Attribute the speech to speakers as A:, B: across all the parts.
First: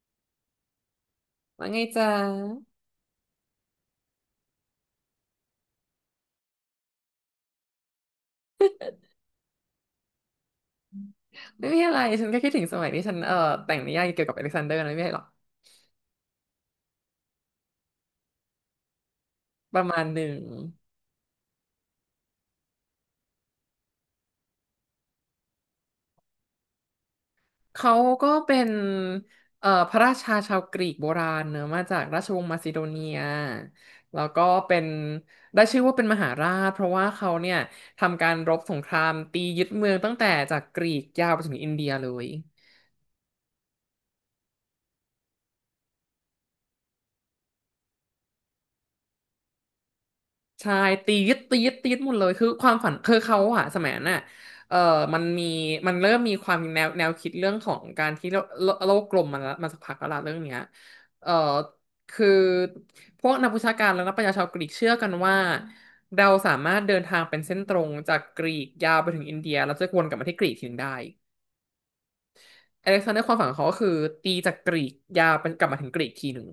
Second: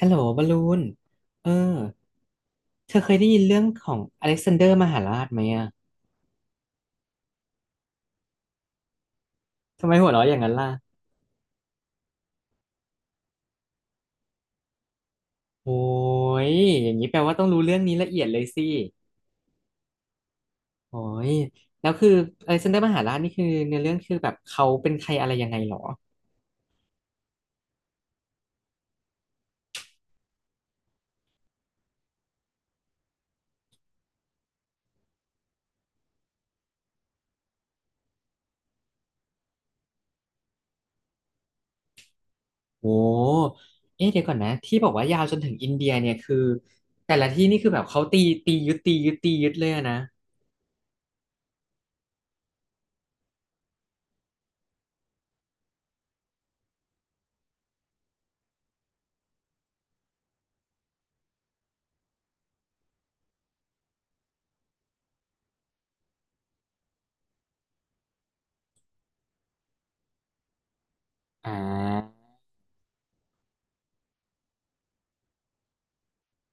A: ฮัลโหลบอลลูนเออ
B: ว่าไงจ๊ะ
A: เธอเคยได้ยินเรื่องของอเล็กซานเดอร์มหาราชไหมอ่ะทำไมหัวเราะอย่างนั้นล่ะ
B: ไม่มีอะไรฉันก็คิดถึงสมัยที่ฉันแต่งนิยายเกี่ยวกับอเล็กซานเดอร์นะไม่มีอะไรหรอก
A: โอ้ยอย่างนี้แปลว่าต้องรู้เรื่องนี้ละเอียดเลยสิ
B: ประมาณหนึ่ง
A: โอ้ยแล้วคืออเล็กซานเดอร์มหาราชนี่คือเนื้อเรื่องคือแบบเขาเป็นใครอะไรยังไงหรอ
B: เขาก็เป็นพระราชาชาวกรีกโบราณเนอะมาจากราชวงศ์มาซิโดเนียแล้วก็เป็นได้ชื่อว่าเป็นมหาราชเพราะว่าเขาเนี่ยทำการรบสงครามตียึดเมืองตั้งแต่จากกรีกยาวไปจนถึงอินเดียเลย
A: โอ้เอ๊ะเดี๋ยวก่อนนะที่บอกว่ายาวจนถึงอินเดียเนี่ยคือแต่ละที่นี่คือแบบเขาตีตียึดตียึดตียึดเลยอะนะ
B: ใช่ตีดตีดตีดหมดเลยคือความฝันคือเขาอะสมัยนั้นอะเออมันมีมันเริ่มมีความแนวคิดเรื่องของการที่โลกกลมมาแล้วมาสักพักแล้วล่ะเรื่องเนี้ยเออคือพวกนักวิชาการและนักปรัญญาชาวกรีกเชื่อกันว่าเราสามารถเดินทางเป็นเส้นตรงจากกรีกยาวไปถึงอินเดียแล้วจะวนกลับมาที่กรีกทีหนึงได้
A: อ่า
B: อเล็กซานเดอร์ความฝันของเขาก็คือตีจากกรีกยาวเปนกลับมาถึงกรีกทีหนึ่ง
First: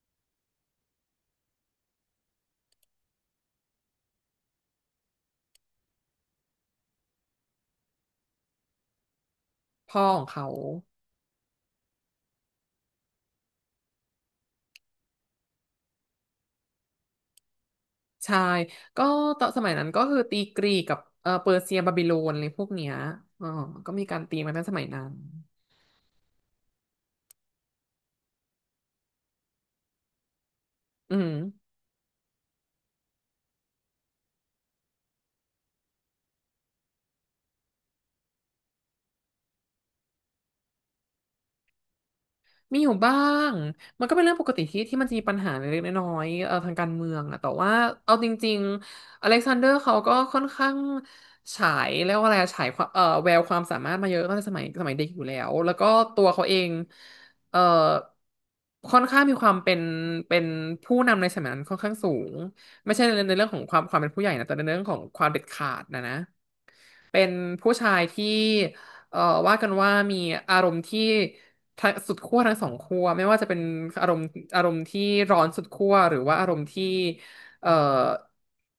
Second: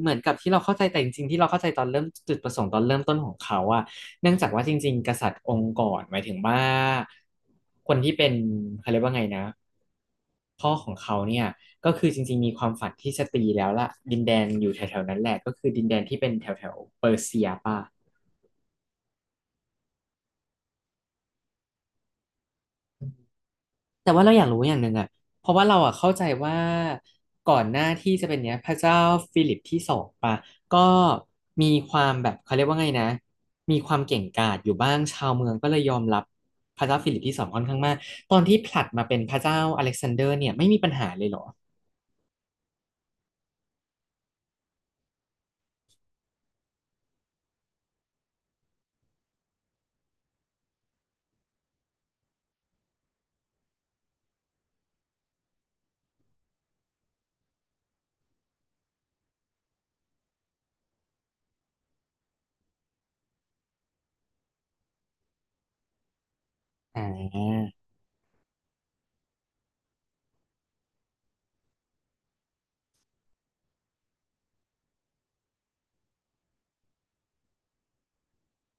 A: เหมือนกับที่เราเข้าใจแต่จริงๆที่เราเข้าใจตอนเริ่มจุดประสงค์ตอนเริ่มต้นของเขาอะเนื่องจากว่าจริงๆกษัตริย์องค์ก่อนหมายถึงว่าคนที่เป็นเขาเรียกว่าไงนะ
B: พ่อของเขา
A: พ่อของเขาเนี่ยก็คือจริงๆมีความฝันที่จะตีแล้วล่ะดินแดนอยู่แถวๆนั้นแหละก็คือดินแดนที่เป็นแถวๆเปอร์เซียป่ะ
B: ใช่ ก็ตอนสมัยนั้นก็คือตีกรีกกับเปอร์เซียบาบิโลนอะไรพวกเนี้ยอ๋อก็มี
A: แต่
B: กา
A: ว่า
B: ร
A: เรา
B: ตี
A: อยาก
B: มา
A: รู้
B: ตั้ง
A: อ
B: ส
A: ย่าง
B: มั
A: ห
B: ย
A: นึ่ง
B: นั้
A: อ่ะ
B: น
A: เพราะว่าเราอ่ะเข้าใจว่าก่อนหน้าที่จะเป็นเนี้ยพระเจ้าฟิลิปที่สองปะก็
B: อืม
A: มีความแบบเขาเรียกว่าไงนะมีความเก่งกาจอยู่บ้างชาวเมืองก็เลยยอมรับพระเจ้าฟิลิปที่สองค่อนข้างมากตอนที่ผลัดมาเป็นพระเจ้าอเล็กซานเดอร์เนี่ยไม่มีปัญหาเลยเหรอ
B: มีอยู่บ้าง มันก็เป็นเรื่องปกติที่มันจะมีปัญหาเล็กๆน้อยๆทางการเมืองอะแต่ว่าเอาจริงๆอเล็กซานเดอร์เขาก็ค่อนข้างฉายแลีว่าอะไรอะฉายความแววความสามารถมาเยอะตั้งแต่สมัยเด็กอยู่แล้วแล้วก็ตัวเขาเองเอ่อค่อนข้างมีความเป็นเป็นผู้นำในสมัยนั้นค่อนข้างสูงไม่ใช่ในเรื่องของความเป็นผู้ใหญ่นะแต่ในเรื่องของความเด็ดขาดนะ
A: อ่
B: เป็น
A: า
B: ผู้ชายที่เอ่อว่ากันว่ามีอารมณ์ที่ทั้งสุดขั้วทั้งสองขั้วไม่ว่าจะเป็นอารมณ์อารมณ์ที่ร้อนสุดขั้วหรือว่าอารมณ์ที่เอ่อ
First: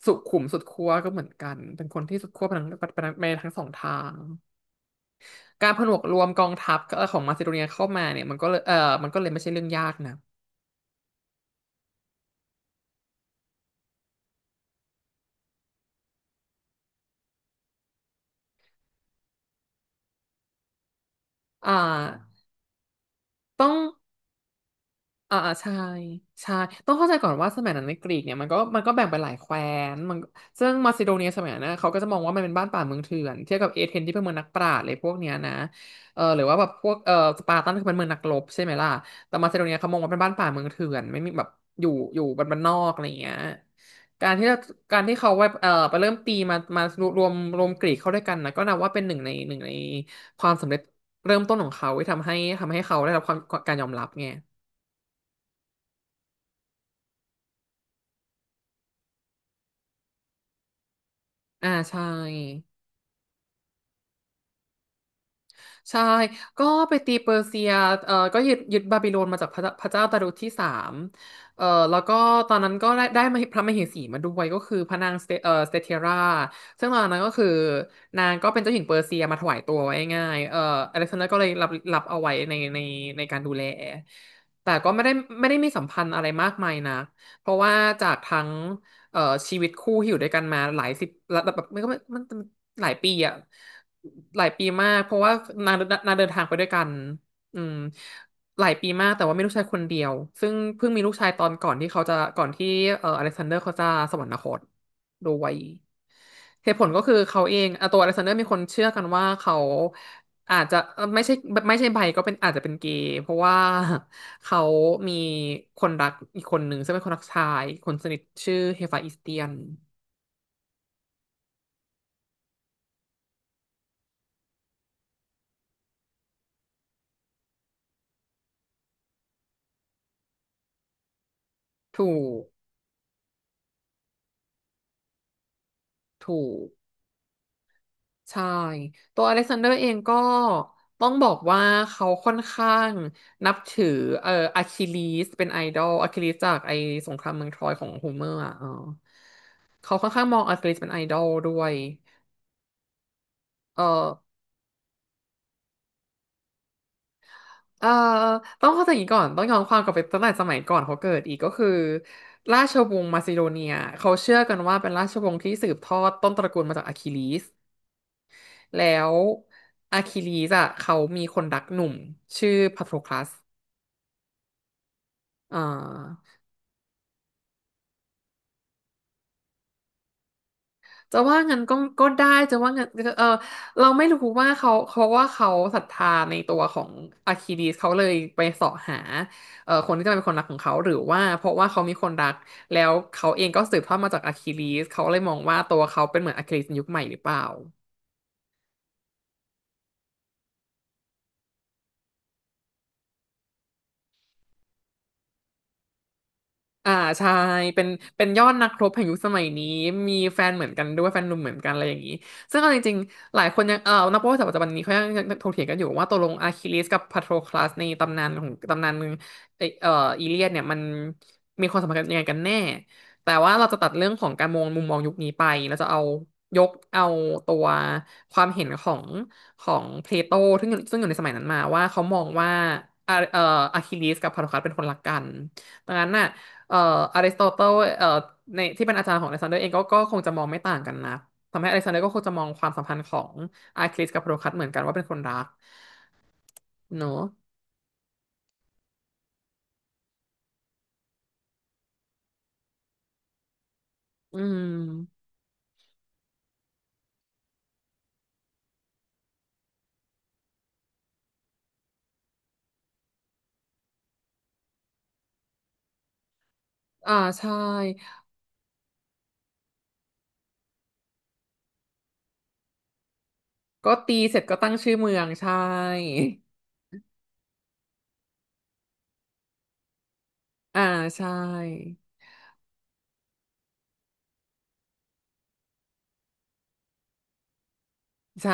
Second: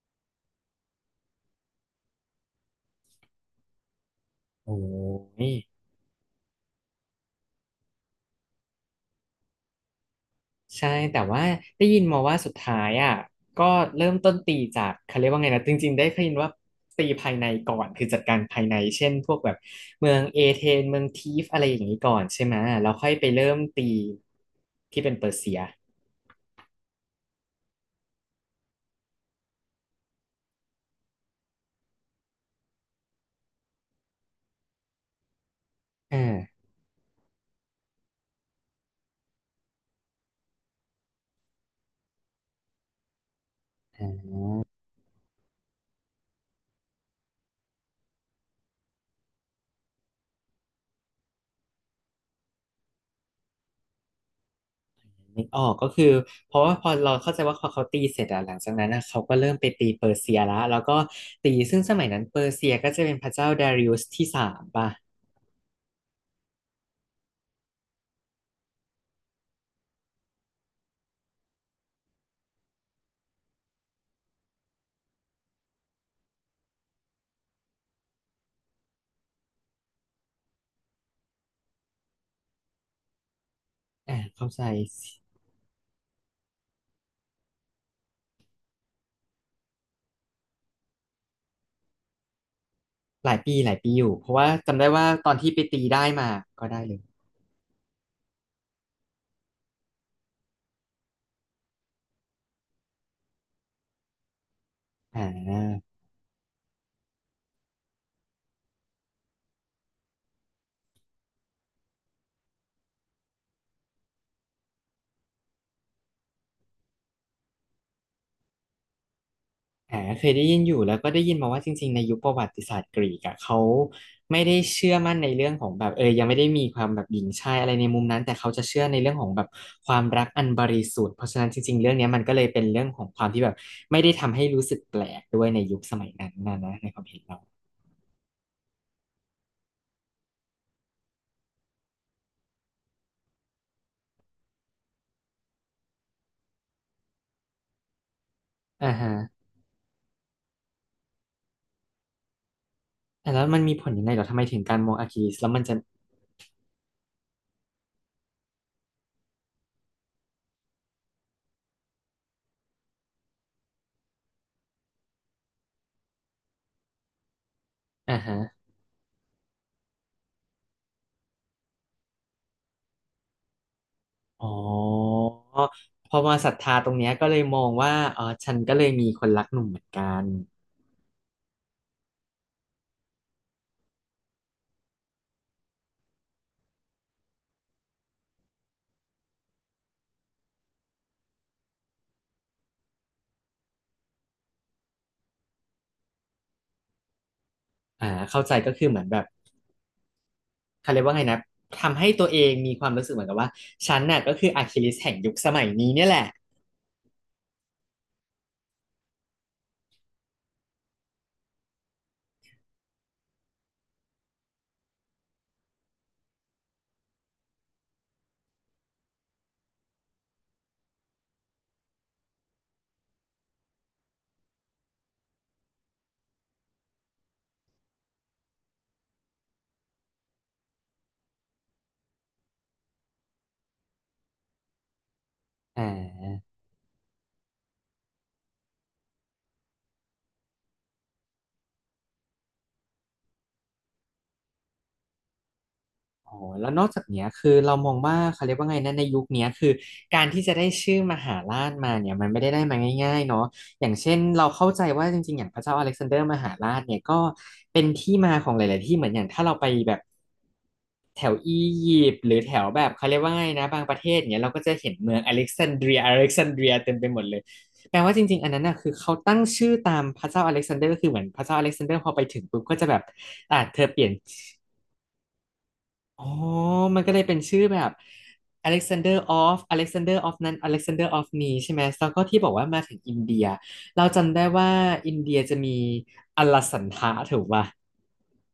B: สุขุมสุดขั้วก็เหมือนกันเป็นคนที่สุดขั้วไปทั้งไปทั้งสองทาง
A: โอ้ย
B: การผนวกรวมกองทัพของมาซิโดเนียเข้ามาเนี่ยมันก็เลยเออมันก็เลยไม่ใช่เรื่องยากนะ
A: ใช่แต่ว่าได้ยินมาว่าสุดท้ายอ่ะก็เริ่มต้นตีจากเขาเรียกว่าไงนะจริงๆได้เคยยินว่าตีภายในก่อนคือจัดการภายในเช่นพวกแบบเมืองเอเธนเมืองทีฟอะไร
B: อ่
A: อย่างนี้ก่อน
B: า
A: ใช่ไหมแล้วค่อยไปเริ่ม
B: ต้อง
A: ตีที่เป็นเปอร์
B: อ่าอ่า
A: เซีย
B: ใช่ใช่ต้องเข้าใจก่อนว่าสมัยนั้นในกรีกเนี่ยมันก็แบ่งไปหลายแคว้นมันซึ่งมาซิโดเนียสมัยนั้นนะเขาก็จะมองว่ามันเป็นบ้านป่าเมืองเถื่อนเทียบกับเอเธนที่เป็นเมืองนักปราชญ์อะไรพวกเนี้ยนะ
A: อ
B: เออหรือว่าแบ
A: ่า
B: บพวกสปาร์ตันคือเป็นเมืองนักรบใช่ไหมล่ะแต่มาซิโดเนียเขามองว่าเป็นบ้านป่าเมืองเถื่อนไม่มีแบบอยู่บ้านนอกอะไรอย่างเงี้ยการที่เราการที่เขาไว้ไปเริ่มตีมารวมกรีกเข้าด้วยกันนะก็นับว่าเป็นหนึ่งในความสำเร็จเริ่มต้นของเขาที่ทำให้เขาได้รับความการยอมรับไง
A: นึกออกก็คือเพราะว่าพอเราเข้าใจว่าพอเขาตีเสร็จอะหลังจากนั้นอะเขาก็เริ่มไปตีเปอร์เซียละแล้วก็ตี
B: อ่า
A: ซึ่งส
B: ใช่
A: มัยนั้นเปอร์เซียก็จะเป็นพระเจ้าดาริอุสที่สามป่ะ
B: ใช่ก็ไปตีเปอร์เซียก็ยึดบาบิโลนมาจากพระเจ้าดารุธที่สามเอ่อแล้วก็ตอนนั้นก็ได้มาพระมเหสีมาด้วยก็คือพระนางสเตสเตเทราซึ่งตอนนั้นก็คือนางก็เป็นเจ้าหญิงเปอร์เซียมาถวายตัวไว้ง่ายอเล็กซานเดอร์ก็เลยรับเอาไว้ในในการดูแล
A: อ่าเข้าใจ
B: แต่ก็ไม่ได้ไม่ได้มีสัมพันธ์อะไรมากมายนะเพราะว่าจากทั้งเอ่อชีวิตคู่ที่อยู่ด้วยกันมาหลายสิบแล้วแบบมันก็มันมันหลายปี
A: ห
B: อะ
A: ลายปีหลายปีอยู่เพราะ
B: หลา
A: ว่า
B: ยปี
A: จำได้
B: มาก
A: ว่า
B: เพราะ
A: ตอ
B: ว่า
A: นที่ไป
B: นาง
A: ตีได้
B: นางเดิ
A: มา
B: นทางไปด้
A: ก็
B: วย
A: ได้
B: กัน
A: เลย
B: อืมหลายปีมากแต่ว่ามีลูกชายคนเดียวซึ่งเพิ่งมีลูกชายตอนก่อนที่เขาจะก่อนที่อเล็กซานเดอร์เขาจะสวรรคต
A: อ่
B: ด้วย
A: า
B: เหตุผลก็คือเขาเองอ่ะตัวอเล็กซานเดอร์มีคนเชื่อกันว่าเขาอาจจะไม่ใช่ไม่ใช่ไบก็เป็นอาจจะเป็นเกย์เพราะว่าเขามีคนรักอีกคนหนึ่งซึ่งเป็นคนรักชายคนสนิทชื่อเฮฟาอิสเตียน
A: อ่าเคยได้ยินอยู่แล้วก็ได้ยินมาว่าจริงๆในยุคประวัติศาสตร์กรีกอะเขาไม่ได้เชื่อมั่นในเรื่องของแบบยังไม่ได้มีความแบบหญิงชายอะไรในมุมนั้นแต่เขาจะเชื่อในเรื่องของแบบความรักอันบริสุทธิ์เพราะฉะนั้นจริงๆเรื่องเนี้ย
B: ถู
A: มันก็
B: ก
A: เลยเป็นเรื่องของความที่แบบไม่ได้ทำให้รู้สึกแปลกด้วยในยุคสมัยนั้น
B: ถู
A: นะ
B: ก
A: นะในความเห็นเรา
B: ใช่ ตัวอเล็กซานเดอร์เองก็ต้องบอกว่าเขาค่อนข้างนับถืออะคิลีสเป็นไอดอลอะคิลีสจากไอสงครามเมืองทรอยของโฮเมอร์อ่ะเออ
A: อ่าฮะ
B: เขาค่อนข้างมองอะคิลีสเป็นไอดอลด้วย
A: อ่ะแล้วมันมี
B: เอ
A: ผ
B: อ
A: ลยังไงเหรอทำไมถึงการมองอาคิลิสแล้วมันจะ
B: เออต้องเข้าใจอย่างนี้ก่อนต้องย้อนความกลับไปตั้งแต่สมัยก่อนเขาเกิดอีกก็คือราชวงศ์มาซิโดเนียเขาเชื่อกันว่าเป็นราชวงศ์ที่สืบทอดต้นตระกูลมาจากอะคิลีส
A: อ่าฮะ
B: แล้วอะคิลีสอ่ะเขามีคนรักหนุ่มชื่อพาโทคลัส
A: อ๋อ
B: อ่
A: พอ
B: า
A: มาศรัทธาตรงเนี้ยก็เลยมองว่าเออฉันก็เลยมีคนรักหนุ่มเหมือนกัน
B: จะว่างั้นก็ก็ได้จะว่างั้นเออเราไม่รู้ว่าเขาว่าเขาศรัทธาในตัวของอาคิดีสเขาเลยไปเสาะหาคนที่จะเป็นคนรักของเขาหรือว่าเพราะว่าเขามีคนรักแล้วเขาเองก็สืบทอดมาจากอาคิลีสเขาเลยมองว่าตัวเขาเป็นเหมือนอาคิลีสในยุคใหม่หรือเปล่า
A: อ่าเข้าใจก็คือเหมือนแบบเขาเรียกว่าไงนะทำให้ตัวเองมีความรู้สึกเหมือนกับว่าฉันน่ะก็คืออะคิลิสแห่งยุคสมัยนี้เนี่ยแหละ
B: อ่าใช่เป็นเป็นยอดนักรบแห่งยุคสมัยนี้มีแฟนเหมือนกันด้วยแฟนหนุ่มเหมือนกันอะไรอย่างนี้ซึ่งเอาจริงๆหลายคนยังเออนักประวัติศาสตร์ปัจจุบันนี้เขายังถกเถียงกันอยู่ว่าตกลงอะคิลิสกับพัทโคลัสในตำนานของตำนานเอ่อเอ่ออีเลียดเนี่ยมันมีความสัมพันธ์กันยังไงกันแน่แต่ว่าเราจะตัดเรื่องของการมองมุมมองยุคนี้ไปแล้วจะเอายกเอาตัวความเห็นของของเพลโตซึ่งอยู่ในสมัยนั้นมาว่าเขามองว่าอะเอ่ออะคิลิสกับพาโคลัสเป็นคนรักกัน
A: อ่
B: ดังนั้นน่ะ
A: า
B: เอ่ออริสโตเติลในที่เป็นอาจารย์ของอเล็กซานเดอร์เองก็คงจะมองไม่ต่างกันนะทำให้อเล็กซานเดอร์ก็คงจะมองความสัมพันธ์ของอาคลิสกับโพโดคัสเหมือนกันว่าเป็นคนรัก
A: โอ้แล้วนอกจา
B: เน
A: กเนี้
B: อะ
A: ยคือเรามองว่าเขาเรียกว่าไงนะในยุคเนี้ยคือการที่จะได้ชื่อมหาราชมาเนี่ยมันไม่ได้ได้มาง่ายๆเนาะอย่างเช่น
B: อื
A: เรา
B: ม
A: เข้าใจว่าจริงๆอย่างพระเจ้าอเล็กซานเดอร์มหาราชเนี่ยก็เป็นที่มาของหลายๆที่เหมือนอย่างถ้าเราไปแบบแถวอียิปต์หรือแถวแบบเขาเรียกว่าไงนะบางประเทศเนี่ยเราก็จะเห็นเมืองอเล็กซานเดรียอเล็กซานเดรียเต็มไป
B: อ่า
A: หมดเลย
B: ใช่
A: แปลว่าจริงๆอันนั้นน่ะคือเขาตั้งชื่อตามพระเจ้าอเล็กซานเดอร์ก็คือเหมือนพระเจ้าอเล็กซานเดอร์พอไปถึงปุ๊บก็จะแบบอ่ะเธอ
B: ก็
A: เปลี่ยน
B: ตีเสร็จก็ตั้งชื่อเมืองใช่
A: อ๋อมันก็เลยเป็นชื่อแบบ Alexander of Alexander of นั้น
B: อ่า
A: Alexander of
B: ใช่
A: นี้ใช่ไหมแล้วก็ที่บอกว่ามาถึงอินเดียเราจำได้ว่าอินเดียจะมีอลสันทะถูกป่ะ
B: ใช่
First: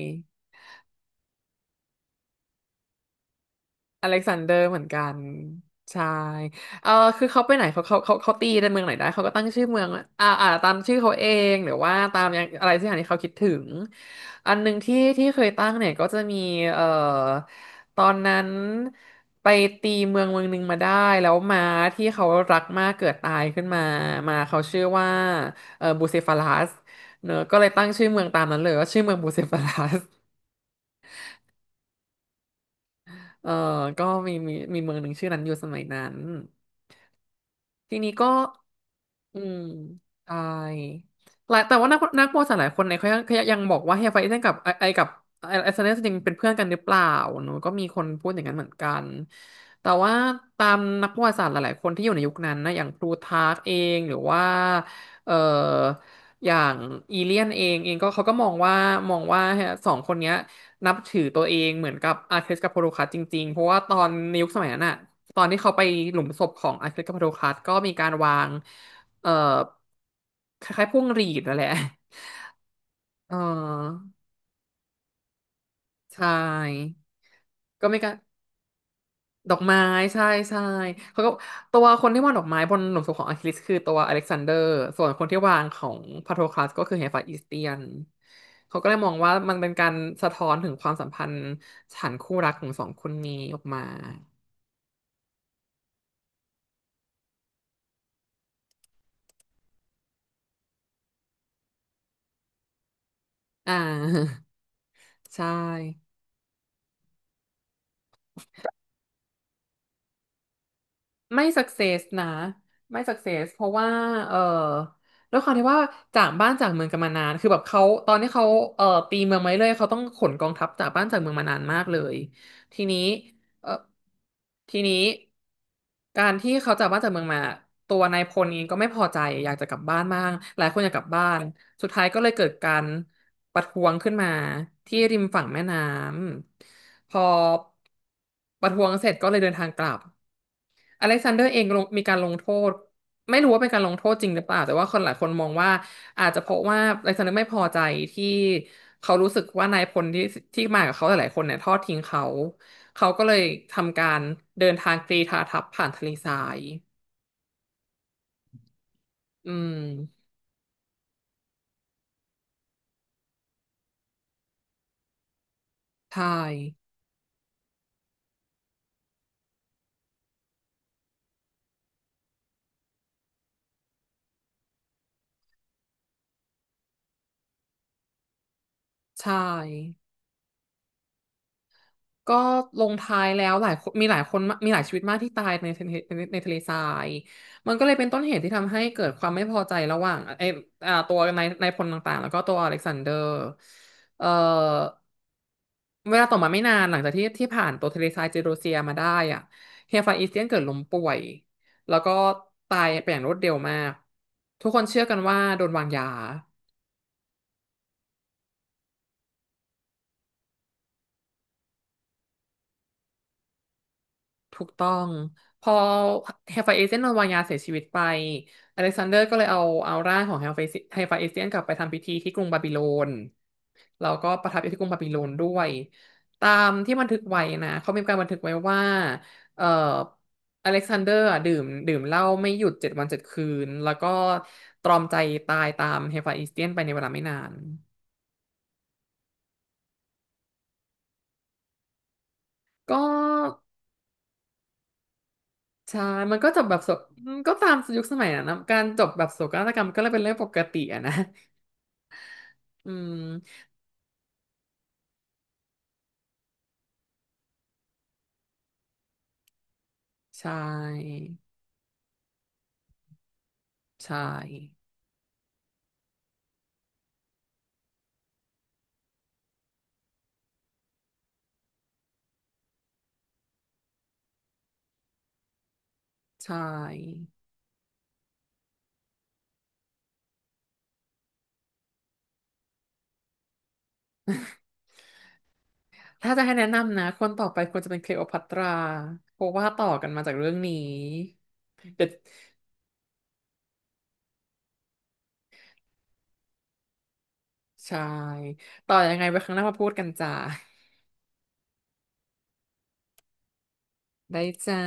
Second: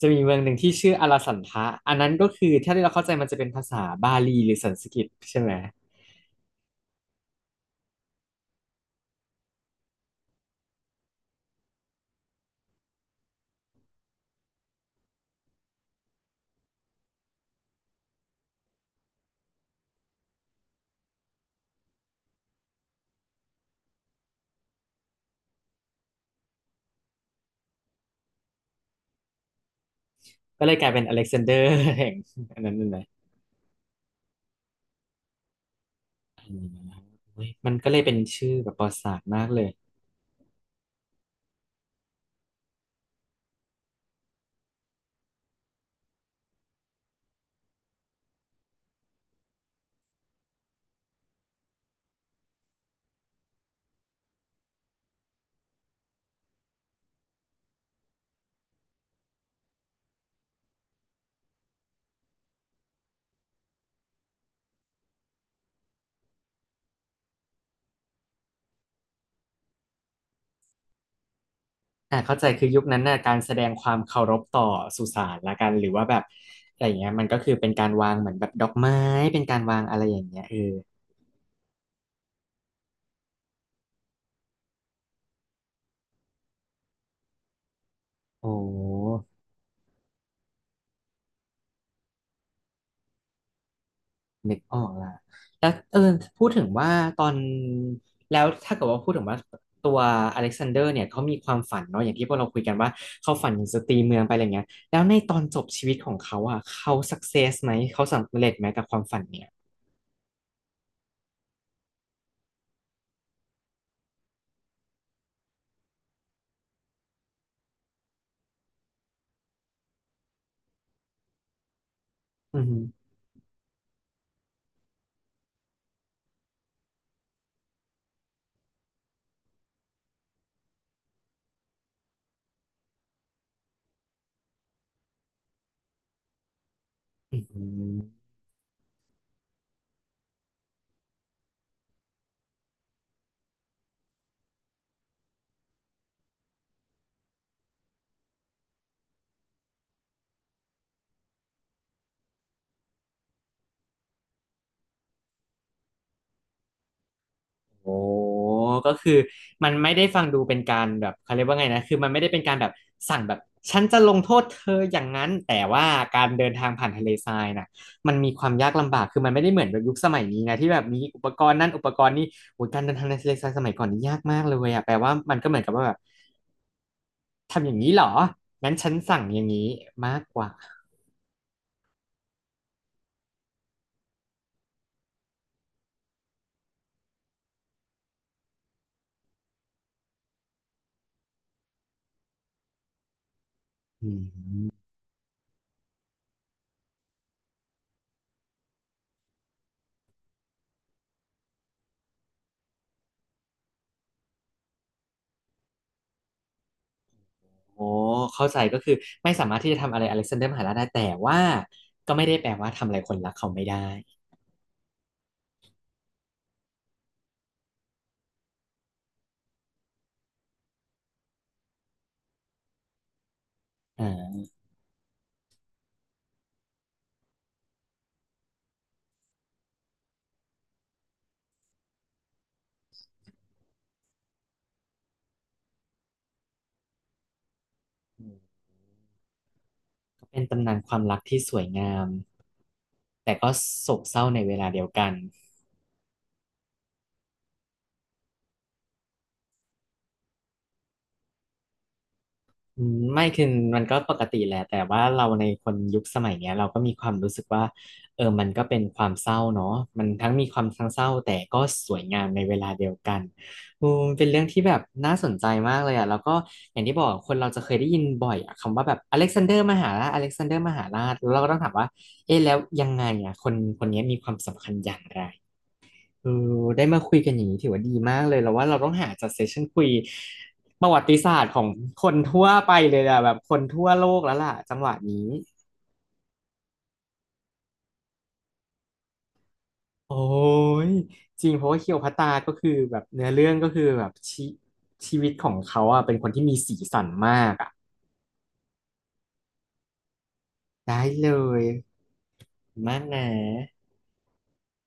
A: จะมีเมืองหนึ่งที่ชื่ออลสันทะอันนั้นก็คือถ้าที่เราเข้าใจมันจะเป็นภาษา
B: อ
A: บา
B: เล็กซา
A: ลี
B: น
A: ห
B: เดอ
A: รือ
B: ร์
A: สัน
B: เหมือ
A: ส
B: น
A: ก
B: กั
A: ฤต
B: น
A: ใช่ไหม
B: ใช่เออคือเขาไปไหนเขาตีในเมืองไหนได้เขาก็ตั้งชื่อเมืองว่าตามชื่อเขาเองหรือว่าตามอย่างอะไรสักอย่างที่เขาคิดถึงอันหนึ่งที่ที่เคยตั้งเนี่ยก็จะมีเอ่อตอนนั้นไปตีเมืองหนึ่งมาได้แล้วม้าที่เขารักมากเกิดตายขึ้นมามาเขาชื่อว่าบูเซฟาลัสเนอะก็เลยตั้งชื่อเมืองตามนั้นเลยว่าชื่อเมืองบูเซฟาลัส
A: ก็เลยกลายเป็น Alexander แห่งอันนั้นนั่นแหละ
B: เออก็มีเมืองหนึ่งชื่อนั้นอยู่สมัยนั้น
A: อืมมันก็เล
B: ที
A: ยเป็
B: นี้
A: น
B: ก็
A: ชื่อแบบประวัติศาสตร์
B: อื
A: มาก
B: ม
A: เลย
B: ใช่หลาย แต่ว่านักประวัติศาสตร์หลายคนเนี่ยเขายังบอกว่าเฮฟไวเซนกับไอไอกับไอซ์แลนด์จริงเป็นเพื่อนกันหรือเปล่าเนอะก็มีคนพูดอย่างนั้นเหมือนกัน แต่ว่าตามนักประวัติศาสตร์หลายๆคนที่อยู่ในยุคนั้นนะอย่างพลูทาร์กเองหรือว่าเอ่ออย่างอีเลียนเองก็เขาก็มองว่าสองคนเนี้ยนับถือตัวเองเหมือนกับอาร์เคสกับโพโดคัสจริงๆเพราะว่าตอนในยุคสมัยนั้นอะตอนที่เขาไปหลุมศพของอาร์เคสกับโพโดคัสก็มีการวาง เอ่อคล้ายๆพวงหรีดนั่นแหละ
A: เข้าใจคือยุคนั้นน่ะกา
B: เอ
A: รแสดงความ
B: อ
A: เคารพต่อสุสานละกันหรือว่าแบ
B: ใช
A: บอะไรอ
B: ่
A: ย่างเงี้ยมันก็คือเป็นกา
B: ก็
A: ร
B: ไม่ก
A: วา
B: ล้า
A: งเหมือนแบบดอกไม้เป็น
B: ด
A: กา
B: อ
A: ร
B: ก
A: วา
B: ไม้
A: งอะไรอย่า
B: ใช่
A: งเงี้ยเออ
B: ใช่เขาก็ตัวคนที่วางดอกไม้บนหลุมศพของอะคิลิสคือตัวอเล็กซานเดอร์ส่วนคนที่วางของพาโทคลัสก็คือเฮฟาอิสเตียน
A: โอ้
B: เขาก็เลยมองว่ามันเป็นการสะท้อนถึงความสัมพันธ์ฉันคู่รักของสองคนนี้ออกมา
A: นึกออกละแล้วพูดถึงว่าตอนแล้วถ้าเกิดว่าพูดถึงว่าตัวอเล็กซานเดอร์เนี่ยเขามีความฝันเนาะอย่างที่พวกเราคุยกันว่าเขาฝันถึง
B: อ่า
A: จะตีเมืองไปอะไรเงี้ยแล้วในต อน
B: ใช่
A: จบชีวิตของเขาอ่ะเขาสักเซสไหมเขาสำเร็จไหมกับความฝันเนี่ย
B: ไม่สักเซสนะไม่สักเซสเพราะว่าเออด้วยความที่ว่าจากบ้านจากเมืองกันมานานคือแบบเขาตอนที่เขาเออตีเมืองมาเรื่อยเขาต้องขนกองทัพจากบ้านจากเมืองมานานมากเลย
A: อื
B: ทีนี้
A: ม
B: เออทีนี้การที่เขาจากบ้านจากเมืองมาตัวนายพลเองก็ไม่พอใจอยากจะกลับบ้านมากหลายคนอยากกลับบ้านสุดท้ายก็เลยเกิดการประท้วงขึ้นมาที่ริมฝั่งแม่น้ำพอ
A: อืม
B: ประท้วงเสร็จก็เลยเดินทางกลับ อเล็กซานเดอร์เองลงมีการลงโทษไม่รู้ว่าเป็นการลงโทษจริงหรือเปล่าแต่ว่าคนหลายคนมองว่าอาจจะเพราะว่าอเล็กซานเดอร์ไม่พอใจที่เขารู้สึกว่านายพลที่มากับเขาหลายๆคนเนี่ยทอดทิ้งเขาเขาก็เลยทำการเดินทางกรีธาทัพผ่านทะเลทราย
A: โอ้ก็คือ
B: อื
A: มัน
B: ม
A: ไม่ได้ฟังดูเป็นการแบบเขาเรียกว่าไงนะคือมันไม่ได้เป็นการแบบสั่งแบบฉันจะลงโทษเธออย่างนั้น แต่ว่ากา
B: ใช่
A: รเดินทางผ่านทะเลทรายน่ะมันมีความยากลำบากคือมันไม่ได้เหมือนแบบยุคสมัยนี้ไงที่แบบมีอุปกรณ์นั่นอุปกรณ์นี่โอ้ยการเดินทางในทะเลทรายสมัยก่อนนี่ยากมากเลยอะแปลว่ามันก็เหมือนกับว่าแบบทำอย่างนี้เหรองั้นฉันสั่ง
B: ใช
A: อย่างนี้
B: ่
A: มากกว่า
B: ก็ลงท้ายแล้วหลายคนมีหลายชีวิตมากที่ตายในทะเลในทะเลทรายมันก็เลยเป็นต้นเหตุที่ทำให้เกิดความไม่พอใจระหว่างไอ้อ่าตัวนายพลต่างๆแล้วก็ตัวอเล็กซานเดอร์
A: อื
B: เอ่อ
A: ม
B: เวลาต่อมาไม่นานหลังจากที่ผ่านตัวเทเลซายเจโรเซียมาได้อ่ะเฮียฟานอีสเตียนเกิดล้มป่วยแล้วก็ตายไปอย่างรวดเร็วมากทุกคนเชื่อกันว่าโดนวางยา
A: โอ้เข้าใจก็คือไม่สามารถที่จะทำอะไรอเล็กซานเดอร์มหาราชได้แต่ว่าก็ไม่ได้แปลว่าทำอะไรคนรักเขาไม่ได้
B: ถูกต้องพอเฮลไฟเอเซียนโดนวางยาเสียชีวิตไปอเล็กซานเดอร์ก็เลยเอาร่างของเฮลไฟเอเซียนกลับไปทำพิธีที่กรุงบาบิโลน
A: อ่
B: แล้วก็
A: า
B: ประทับอยู่ที่กรุงบาบิโลนด้วยตามที่บันทึกไว้นะเขามีการบันทึกไว้ว่าเอ่ออเล็กซานเดอร์อะดื่มเหล้าไม่หยุดเจ็ดวันเจ็ดคืนแล้วก็ตรอมใจตายตามเฮลไฟเอเซียนไปในเวลาไม่นาน
A: เป็นตำนานความรักที่สวยงาม
B: ก็
A: แต่ก็โศกเศร้าในเวลาเดียวกัน
B: ใช่ มันก็จบแบบโศกอืมก็ตามยุคสมัยนะนะ การจบแบบโศกนาฏกรรมก็เลยเป็นเรื่องปกติอะนะ
A: อื
B: อื
A: ม
B: ม
A: ไม่คือมันก็ปกติแหละแต่ว่าเราในคนยุคสมัยเนี้ยเราก็มีความรู้สึกว่าเออมันก็เป็นความเศร้าเนาะมันทั้งมี
B: ใช่
A: ความทั้งเศร้าแต่ก็สวยงามในเวลาเดียวกันอืม
B: ใช่
A: เป็นเรื่องที่แบบน่าสนใจมากเลยอ่ะแล้วก็อย่างที่บอกคนเราจะเคยได้ยินบ่อยอะคำว่าแบบอเล็กซานเดอร์มหาราชอเล็กซานเดอร์มหาราชแล้วเราก็ต้องถามว่าเอ๊ะแล้วยังไงอ่ะคนคนนี้มีความสำคัญอย่างไร เออ
B: ใช
A: ได้มาคุย
B: ่
A: กันอย่างนี้ถือว่าดีมากเลยแล้วว่าเราต้องหาจัดเซสชั่นคุยประวัติศาสตร์ของคนทั่วไปเลยอะแบบคนทั่วโลกแล้วล่ะจังหวะนี้
B: ถ้าจะให้แนะนำนะ คนต่อไปควรจะเป็นคลีโอพัตราเพราะว่าต่อกัน
A: โอ้
B: มาจากเรื่องนี้
A: ยจริงเพราะว่าเคีย ว
B: เด็
A: พั
B: ด
A: ตตาก็คือแบบเนื้อเรื่องก็คือแบบชีวิตของเขาอะเป็นคนที่มีสีสันมากอะ
B: ใช่ ต่อยังไงไว้ครั้งหน้ามาพูดกันจ้า
A: ได้เลยมากนะ
B: ได้จ้า